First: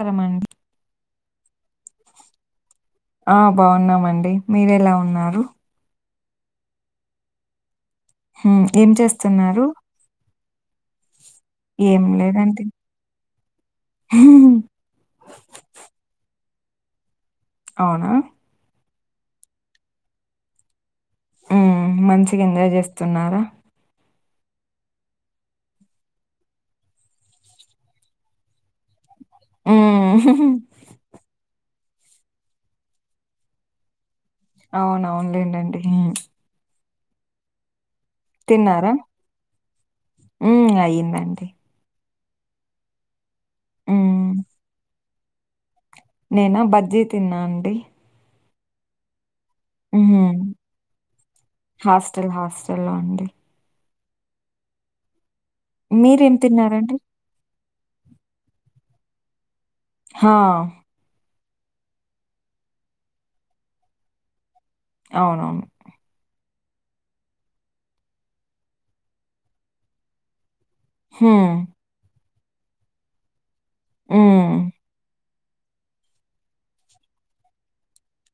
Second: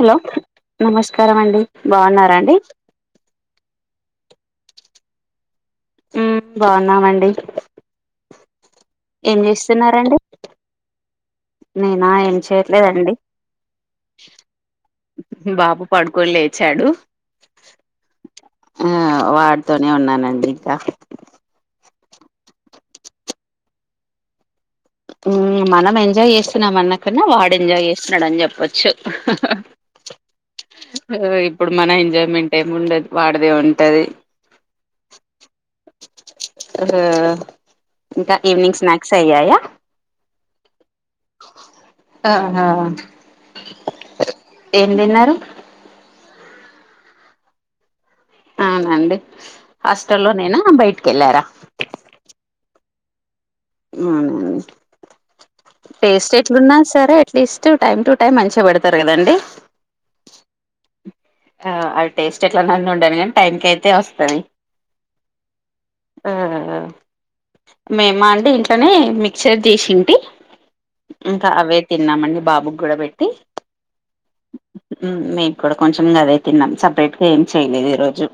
Hello నమస్కారం అండి బాగున్నారండి ఆ బాగున్నామండి మీరెలా ఉన్నారు బాగున్నామండి హ్మ్ ఏం చేస్తున్నారు నేనా ఏం చేయట్లేదండి బాబు పడుకోని లేచాడు అవునా? ఆ వాడుతోనే ఉన్నానండి ఇంకా ఉమ్ మంచిగెంజాయ్ చేస్తున్నారా మనం ఎంజాయ్ చేస్తున్నామన్నా కన్నా వాడు ఎంజాయ్ చేస్తున్నాడు అని చెప్పొచ్చు మ్మ్ ఇప్పుడు మన ఎంజాయ్మెంట్ ఏముండదు వాడిదే ఉంటది అవునవును లేండండి ఇంకా ఈవినింగ్ స్నాక్స్ అయ్యాయా ఉమ్ అయ్యిందండి ఆహా మ్మ్ ఎందిన్నారు నేనా బజ్జీ తిన్నా అండి అవునా అండి హాస్టల్లో హ్మ్. నేనా బయటికెళ్ళారా ఎల్లా అండి మీరేం టేస్ట్ ఎట్లున్నా తిన్నారండి? సరే at least. Two time to time మంచిగా పెడతారు కదండి హా ఆ అవి టేస్ట్ ఎట్లన్న ఉండాని గానీ టైంకి అయితే వస్తది అవునవును ఆ మేమా అండి ఇంట్లోనే మిక్చర్ దీసింటి ఇంక హ్మ్. అవే తిన్నామండి బాబుగ్గుడ బెట్టి ఊమ్ మేమ కూడా కొంచెం ఇంగ అదే తిన్నాం సపరేట్ గా ఏం చేయలేదు ఈ రోజు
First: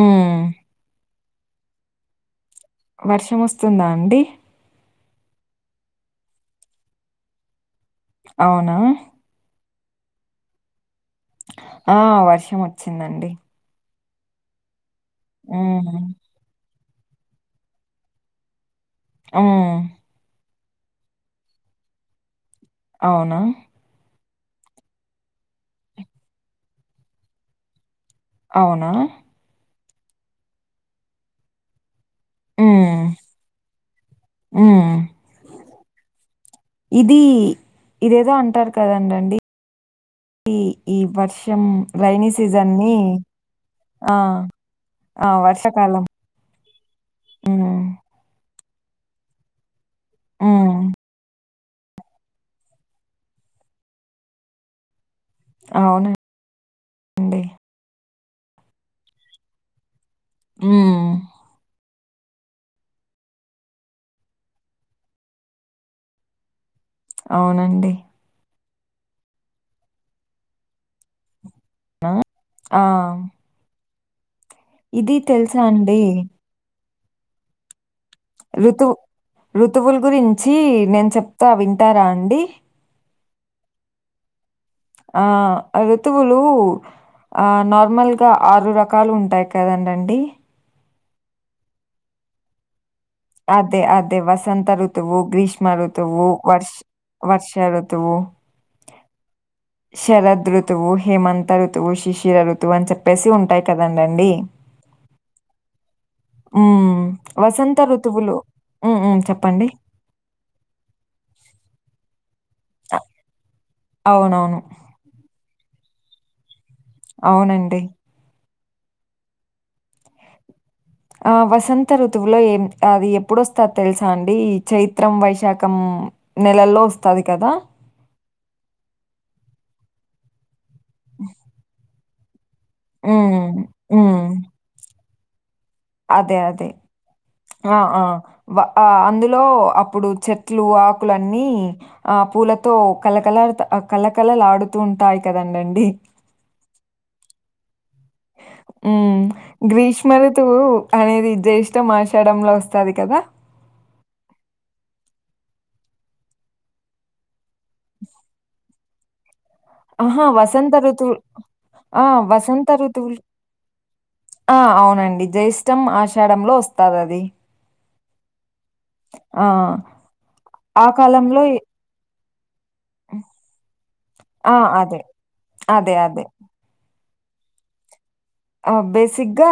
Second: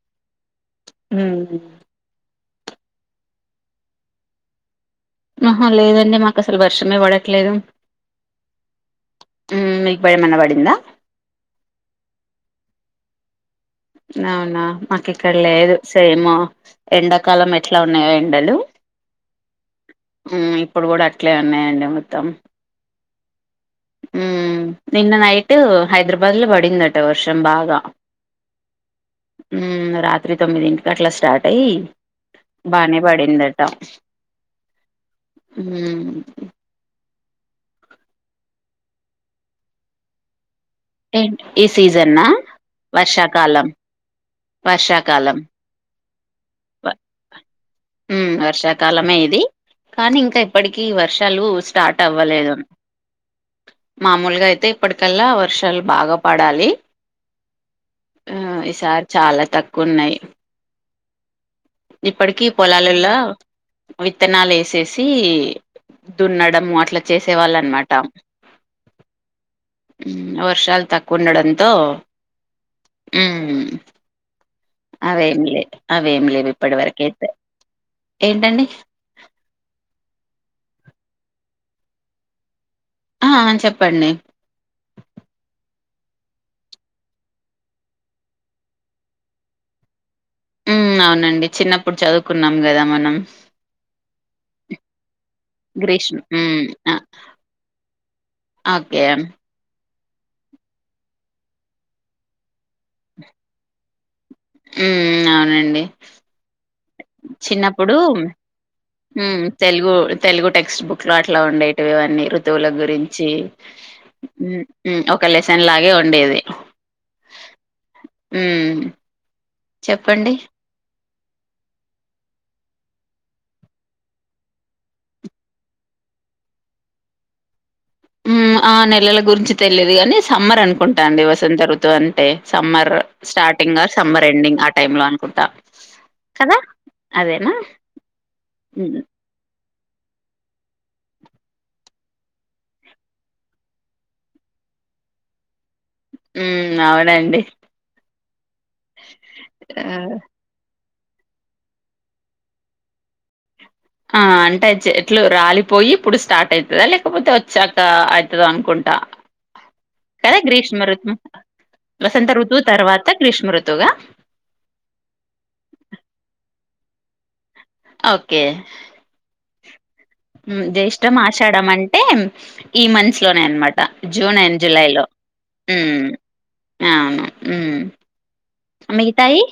ఊమ్ ఊమ్ వర్షం వస్తుందా అండి ఆహా లేదండి మాకు అసలు వర్షమే బడట్లేదు అవునా హుమ్ నీ పై ఏమైనా పడిందా. ఆ వర్షమొచ్చిందండి అవునా మాకి ఇక్కల్లేదు హ్మ్. సేము ఎండాకాలం ఎట్లా ఉన్నాయొ ఎండలు ఆ మ్ ఇప్పుడు గూడా అట్లే ఉన్నాయండి మొత్తం అవునా ఊమ్ నిన్న నైటు హైదరాబాద్ లో బడిందంట వర్షం బాగా అవునా ఉమ్ రాత్రి తొమ్మిదింటికి అట్లా స్టార్ట్ అయ్య్ బానే హ్మ్. పడిందటా హ్మ్. ఊ ఇది ఇదేదో అంటారు కదండండి ఈ ఏంటి వర్షం ఈ సీజన్నా రైైనీ సీజన్ ని వర్షాకాలం ఆ ఆ వర్షాకాలం వర్షాకాలం వ ఆ ఉమ్ వర్షాకాలమే ఇది కానీ ఇంకా హ్మ్. ఇప్పటికీ వర్షాలు స్టార్ట్ అవ్వలేదు మామొలుగా అయితే ఇప్పడ్ కల్లా వర్షాలు బాగా అవునండి. పడాలి ఆ ఈ సారి చాలా తక్కున్నాయ్ ఊమ్ ఇప్పడికీ పోలాలల్లా విత్తనాలు ఏసేసి దున్నడం అట్ల్ ట్ల చేసేవాళ్ళ అవునండి. అనమాట ఉ వర్షాలు తక్కువ ఉండడం తో ఆ! ఆ! ఉమ్ ఇది అవేం తెలుసా లేదు అండి? అవేం లేవు ఇప్పడ వరకైతే ఏంటండి ఋతువు ఋతువుల్ గురించి నేన్ చొప్తా వింటారా అండి ఆహ చెప్పండి ఆ ఋతువులుు ఆ నార్మల్గా ఆరు రకాలు ఉంటాయ్ కదండండి ఉమ్ అవునండి చిన్నప్పుడు చదువుకున్నాం గదా మనం అదే అదే వసంత ఋతువు గ్రీష్మ గ్రీష్మ్ రుతువు మ్ వర్ష్ వర్ష రుతువు ఓకే శరద్ ఋతువు హేమంత ఋతువు శిశిర ఋతువు అని చెప్పేసి ఉంటాయ్ కదండండి ఉ అవునండి హ్మ్. వసంత చిన్నప్పుడు ఋతువులు తెలుగు తెలుగు టెక్స్ట్ బుక్ లో అట్లా ఉండేటివివన్నీ జతువుల అ గురించి అవునవును. ఒక లెసన్ లాగే వండేది అవునండి చెప్పండి ఆ వసంత ఋతువులో ఏం అది ఎప్పుడుొస్తారు తెలుసా అండి చైత్రం వైశాఖం నెలల్లో వస్తాది కదా ఆ నెలల గురించి తెలియదు కాగాని సమ్మర్ అనుకుంటా అండి వసంతఋతు అంటే summer hmm. Starting hmm. Summer ending ఆ టైమ్ లో అనుకుంటా అదే కదా! అదే అదేనా? ఆ హ్మ్. అందులో ఇప్పుడు చెట్లు ఆకులు అన్నీ ఆ పూలతో కళ్లకల కళ్ళకలలు ఆడుతూ ఉంటాయి కదండండి ఉ అవునండి ఉ ఆ! గ్రీష్మలు త అనేది జే ఇష్టం మార్చడంలో వస్తుంది కదా ఆ అంటే అ చెట్లు రాలిపోయి ఇప్పుడు స్టార్ట్ అవుతుందా లేకపోతే చక్క అవుతుంది అనుకుంటా ఆహా కదా! వసంత గ్రీష్మ ఋతువు ఋతువులు ఆ ఋతువు వసంత తర్వాత ఋతువులు గ్రీష్మ ఋతువుగా? ఆ అవునండి జేష్టం ఆషాడంలో వస్తది అది ఓకే ఆ జష్టం కాలంలో ఆశాడ ఎ అంటే ఈ మంత్స్ లోనే అనమాట జూన్ ఆ! అండ్ జులై అదే. లో అదే. అదే. అ ఆ బేసిక్గా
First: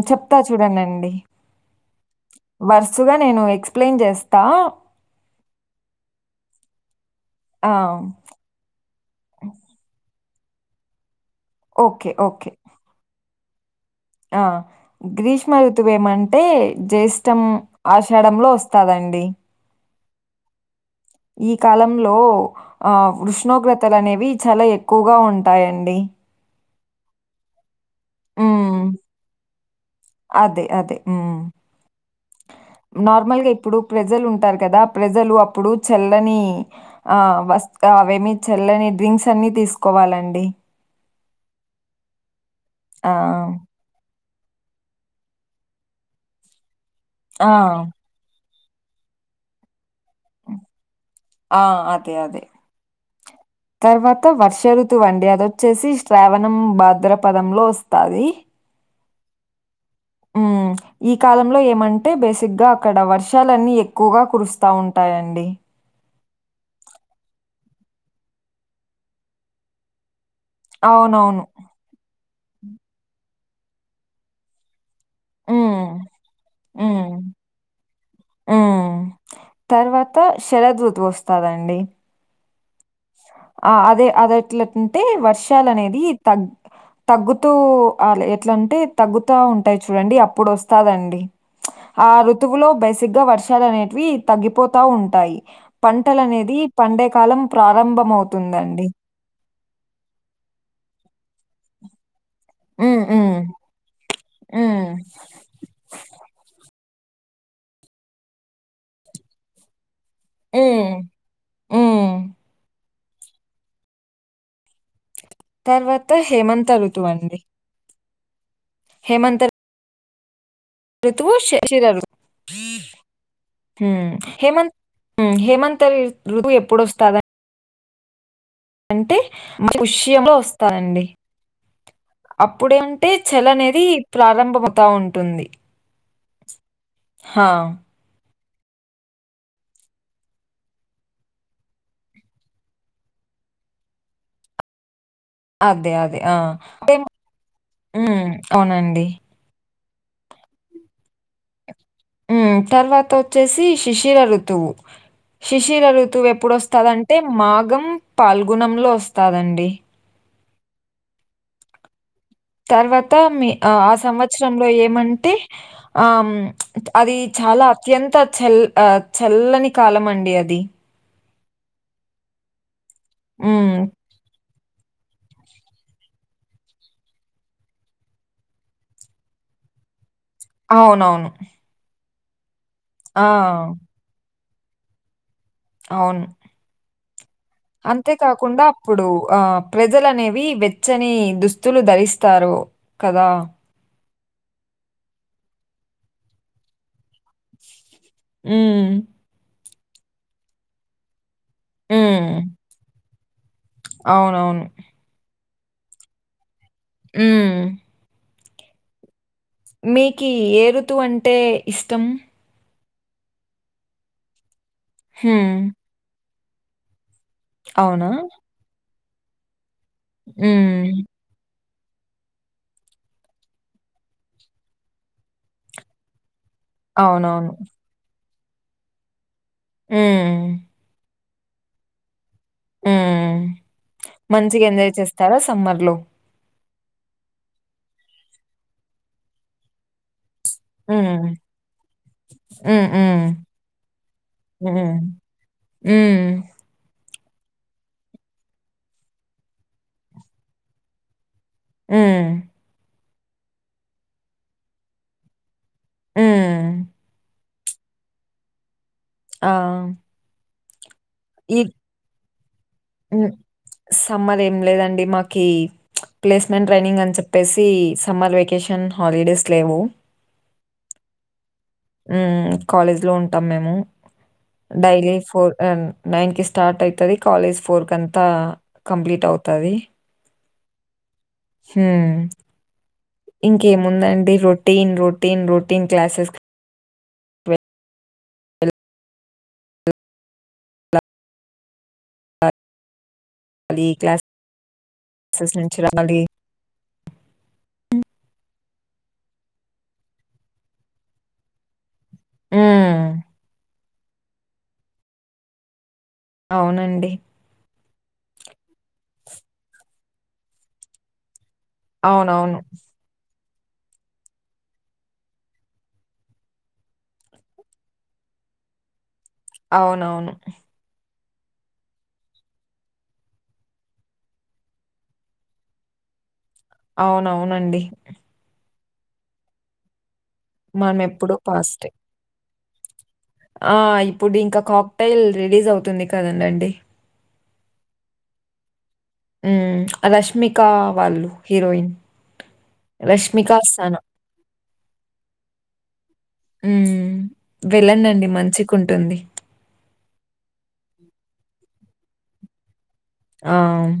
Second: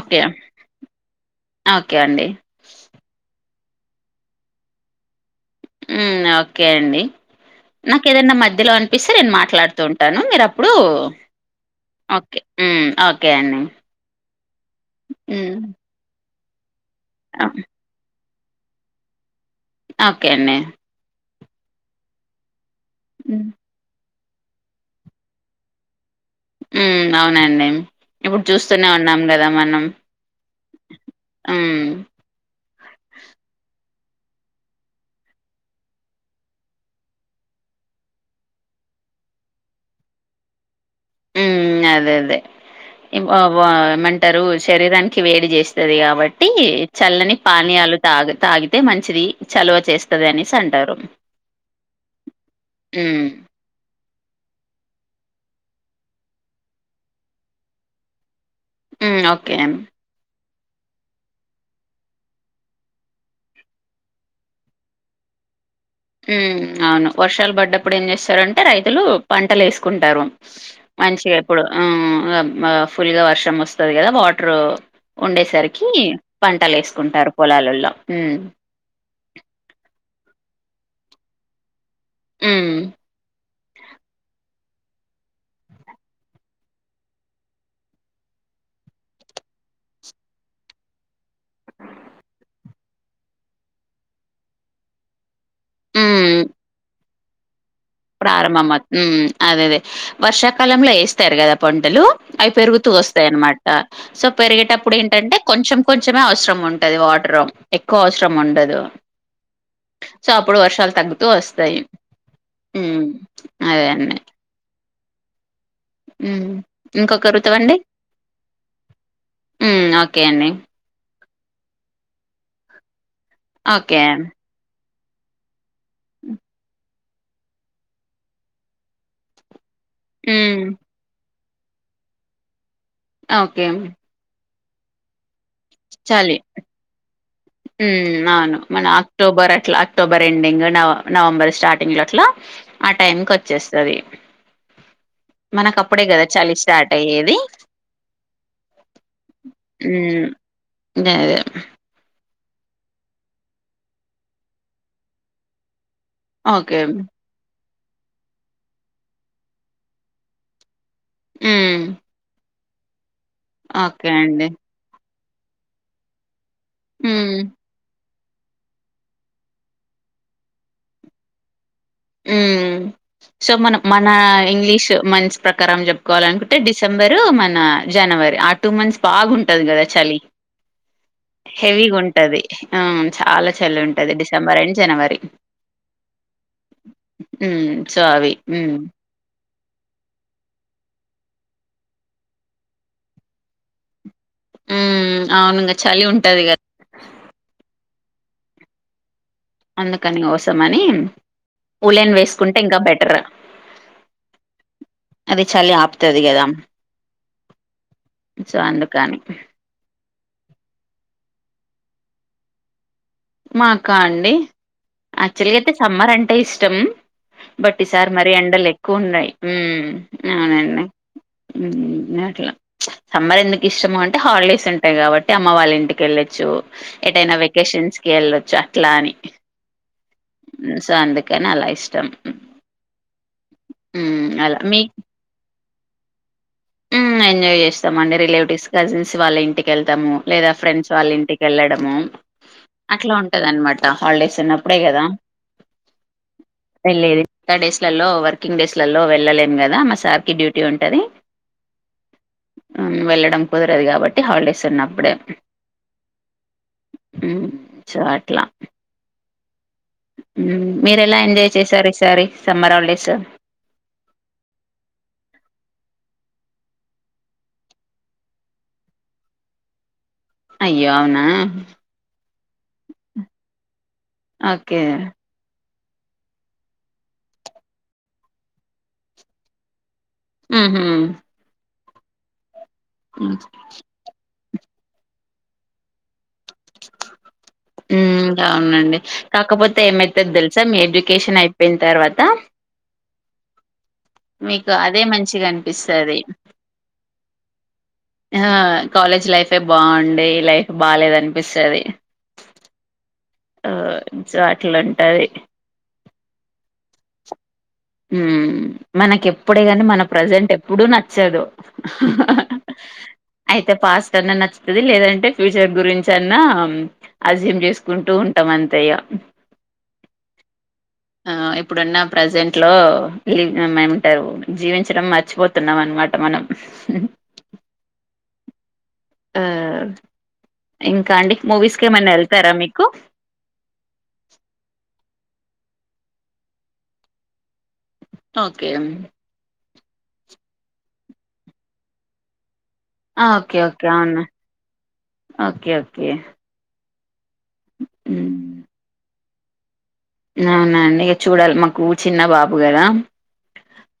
ఓకే. చెప్తా చూడంనండి ఓకే అండి. వరుసగా నేను ఎక్స్ప్లెయిన్ చేస్తా ఓకే అండి ఆ! నాకు ఏదైనా మధ్యలో అనిపిస్తే నేను మాట్లాడుతూ ఉంటాను మీరు అప్పుడు ఓకే ఓకే అండి ఆ గ్రీష్మ హ్మ్. ఋతువ ఏమంటే జ్యేష్టం ఆ! ఆ చెడంలో వస్తాదండి ఓకే అన్న ఈ కాలంలో ఆ హ్మ్. ఉష్ణోగ్రతలు అనేవి చాలా ఎక్కువగా ఉంటాయండి అవునండి ఇప్పుడు చూస్తూనే హ్మ్. ఉన్నాం కదా మనం అదే. నార్మల్ గా ఇప్పుడు ప్రజలు ఉంటారు కదా ప్రజలు అప్పుడు చల్లని ఆ వ అవేమి చెల్లని డ్రింక్స్ అన్ని తీసుకోవాలండి అదే అదే ఆ! ఇ మ శరీరానికి వేడి చేస్తుంది కాబట్టి చల్లని ఆ! పానీయాలు తాగి తాగి అయితే మంచిది చలవ చేస్త ఆ అదే అదే హ్మ్. తర్వాత వర్ష ఋతు వడి అద వచ్చేసి శ్రావణం భాద్ర పదంంలో వస్తాది ఓకే అం ఈ కాలంలో ఏమంటే బేసిక్గా అక్కడ వర్షాలన్ని ఎక్కువగా కురుస్తా ఉంటాయడి అండి ఉ అవును వర్షాలు పడ్డప్పుడు ఏం చేస్తారుంటే రైతులు పంటలు వేసుకుంటారు మంచిగా అవునవును. ఇప్పుడు ఫుల్గా వర్షం వస్తుంది కదా వాటరు హ్మ్. ఉండేసరికి పంటలు హ్మ్. వేసుకుంటారు పొలాలల్లో అ శషర ఋతువు వస్తదండి హమ్ ఆ అదే అద ఎట్లాంటే వర్షాలు అనేది తగ్ తగ్గుతూ ఎట్లాంటే తగ్గుతా ఉంటాయి చూడండి అప్పుడు వస్తాదండి ఆ ఋతువులో బేసిక్ గా వర్షాలు అనేవి తగ్గిపోతా ఉంటాయి పంటలు అనేది పండేకాలం ప్రారంభము ప్రారంభంమ అదే అదే వర్షాకాలంలో వేస్తారు కదా పంటలు అవి పెరుగుతూ హ్మ్. వస్తాయి హ్మ్. అనమాట సో హ్మ్. పెరిగేటప్పుడు ఏంటంటే కొంచెం కొంచమే అవసరం ఉంటుంది ది వాటర్ ఎక్కువ అవసరం ఉండదు సో అప్పుడు హ్మ్. వర్షాలు తగ్గుతూ వస్తాయి హ్మ్. అవే అన్నీ తర్వాత హేమంత్ ఋతువు అండి ఇంకొకరుతవండి హేమంత ఒకే అండి ఋతువు శశిధ ఋతువు ఓకే. హేమంత్ హేమంత్ [unintelligible] ఎప్పుడు వస్త అంటే మ పుష్యంలో హ్మ్. వస్తానండి ఇప్పుడే ఉంటే చలి ఓకే. అనేది ప్రారంభమవుతా ఉంటుంది చలి హా! అవును మన అక్టోబర్ అట్లా అక్టోబర్ ఎండింగ్ నవ నవంబర్ స్టార్టింగ్ లో అట్లా ఆ టైం కి వచ్చేస్త ఉంటాది [unintelligible] అదే అదే ఆ స్టార్ట్ అయ్యేది. అవునండి అ అదే ఉ తర్వాత వచ్చేసి శిశిర ఋతువు శిశిరఋతువు ఋతువు ఎప్పుడు ఓకే. వస్తదంటే మాగం పాల్గునంలో వస్తాదండి హమ్ తర్వాత మీ ఆ సంవత్సరంలో ఏమంటే ఆ అది హ్మ్. చాలా అత్యంత చల్ చల్లని కాలం అండి అది ఉ సో హ్మ్. మన మన ఇంగ్లీష్ మంత్స్ ప్రకారం చెప్పుకోవాల అనుకుంటే డిసెంబరు మన జనవరి ఆ టూ మంత్స్ బాగుంట ఉంటాది కదా చలి అవున ఆవును హెవీగా ఉంటది ఆ చాలా చెల్లి ఉంటది డిసెంబర్ అండ్ జనవరి అవును హ్మ్ సో అవి అంతేకాకుండా హ్మ్ అప్పుడు ఆ ప్రజలనేవి వెచ్చని దుస్తులు ధరిస్తారు కదా అవును చలి ఉంటది కదా మ్ అందుకని కోసమని ఉళెని హ్మ్. వేసుకుంటే ఇంకా బెటర్ అవునవును అది చలి ఆపుతుది కదా మా సో అందుకని మీకి ఏ రుతువు అంటే ఇష్టం మాకా అండి హ్మ్. యాక్చువల్గా అయితే సమ్మర్ అంటే ఇష్టం బట్టి అవునా? సార్ మరి ఎండలు ఎక్కువ ఉన్నాయి అవునండి హ్మ్. నట్లా సమ్మర్ ఎందుకు ఇష్టము అంటే హాలిడేస్ ఉంటాయి కాబట్టి అమ్మ వాళ్ళ ఇంటికి వెళ్ళొచ్చు ఎటైనా అవునవును. వెకేషన్స్ కి వెళ్ళచ్చు అట్లా అని హ్మ్. సో అందుకు అలా ఇష్టం ఉ హ్మ్. అలా మంచిగా ఎంజాయ్ చేస్తారా సమ్మర్ లో ఉమ్ ఎంజాయ్ చేస్తాం అండి రిలేటివ్స్ కజిన్స్ వాళ్ళ ఇంటికి వెళ్తాము లేదా ఫ్రెండ్స్ వాళ్ళ హ్మ్. ఇంటికి వెళ్ళడము హ్మ్. అట్లా హ్మ్. ఉంటది అనమాట హాలిడేస్ హ్మ్. ఉన్నప్పుడే కదా హ్మ్. వెళ్ళేది డేస్లలో వర్కింగ్ డేస్లలో వెళ్ళలేము కదా మా సార్కి డ్యూటీ ఉంటుంది ఉమ్ డం కుదరదు కాబట్టి హాలిడేస్ ఉన్నప్పుడే ఉమ్ సో అట్లా ఆ మీరెలా ఎంజాయ్ చేసారు ఈసారి సమ్మర్ హాలిడేస్? ఉ సమ్మర్ ఏం లేదండి మాకి ప్లేస్మెంట్ ట్రైనింగ్ అని చెప్పేసి సమ్మర్ వెేకేషన్ హాలిడేస్ లేవు అయ్యో అవునా కాలేజ్ లో ఉంటాం మేము ఓకే. డైలీ ఫోర్ నైన్కి స్టార్ట్ అయితది కాలేజ్ ఫోర్ క అంతా కంప్లీట్ అవుతది ఉహు హూ ఇంకేముందండి రొటీన్ రొటీన్ రొటీన్ క్లాసెస్ అ ఉం అవునండి కాకపోతే ఏమైతదో తెలుసా మీ ఎడ్యుకేషన్ అయిపోయిన తర్వాత అ మీకు అదే మంచిగా క్లాసెస్ నుంచి అనిపిస్తది రావాలి. ఆ కాలేజ్ లైఫే బాగుండే లైఫ్ బాలేదనిపిస్తది ఉమ్ ఆ సో అట్లు ఉంటది అవునండి ఉ మనకి ఎప్పుడే కానీ మన ప్రజెంట్ ఎప్పుడుూ నచ్చదు అవునవును అయితే పాస్ట్ అన్నా నచ్చుది లేదంటే ఫ్యూచర్ గురించి అన్నా అజ్యూమ్ చేసుకుంటూ ఉంట ఉంటమంతే ఇగ అవునవును ఆ ఇప్పుడున్న ప్రజెంట్ ట్లో లివ్ ఏమంటారు జీవించడం మర్చిపోతున్నాం అనమాట మనం అవునవునండి ఆ ఇంకా అండి మనమెప్పుడూ మూవీస్కి పాస్టే. ఏమైన్నా వెళ్తారా మీకు ఆ ఇప్పుడు ఇంకా కాక్టైల్ రిలీజ్ అవుతుంది కదండండి ఓకే రష్మికా వాళ్ళు హీరోయిన్ ఆ! రష్మిక ఓకే ఓకే అస్తానా అవును ఓకే ఓకే ఉం వెళ్ళనండి మంచికుంటుంది అవునండి ఇక చూడాలి మాకు ఊ చిన్న బాబు గదా ఆమ్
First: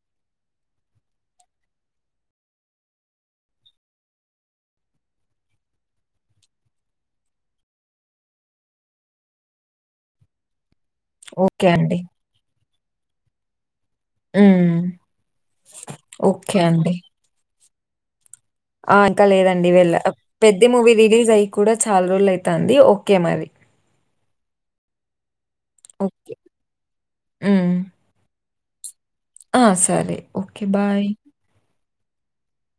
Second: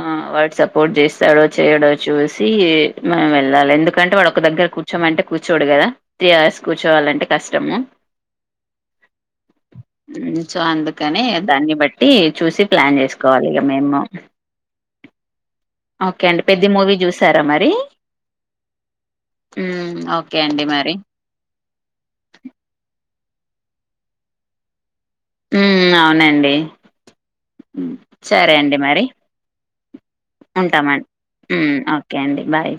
ఆ వాడు సపోర్ట్ చేస్తాడో చేయడో చూసి మేం వెళ్ళాలి ఎందుకంటే వాడు ఒక దగ్గర కూర్చో మంటే అంటే కూర్చోడు కదా త్రీ అవర్స్ కూర్చోవాలంటే కష్టము అ ఉమ్ సో అందుకని ఓకే దాన్ని అండి. బట్టి చూసి ప్లాన్ చేసుకోవాలి ఇక మేము ఉమ్ ఓకే అండి పెద్ద మూవీ చూసారా మరి ఆ ఇంకా లేదండి వెళ్ళ ఉమ్, ఓకే అండి పెద్ద మూవీ మరి రిలీజ్ అయ్య కూడా చాలా రోజులు అయితంది కే మరి మ్ ఓకే. అవునండి సరే అండి మరి అ సరే ఓకే. ఉంటామన్ బాయ్. మ్ ఓకే అండి బాయ్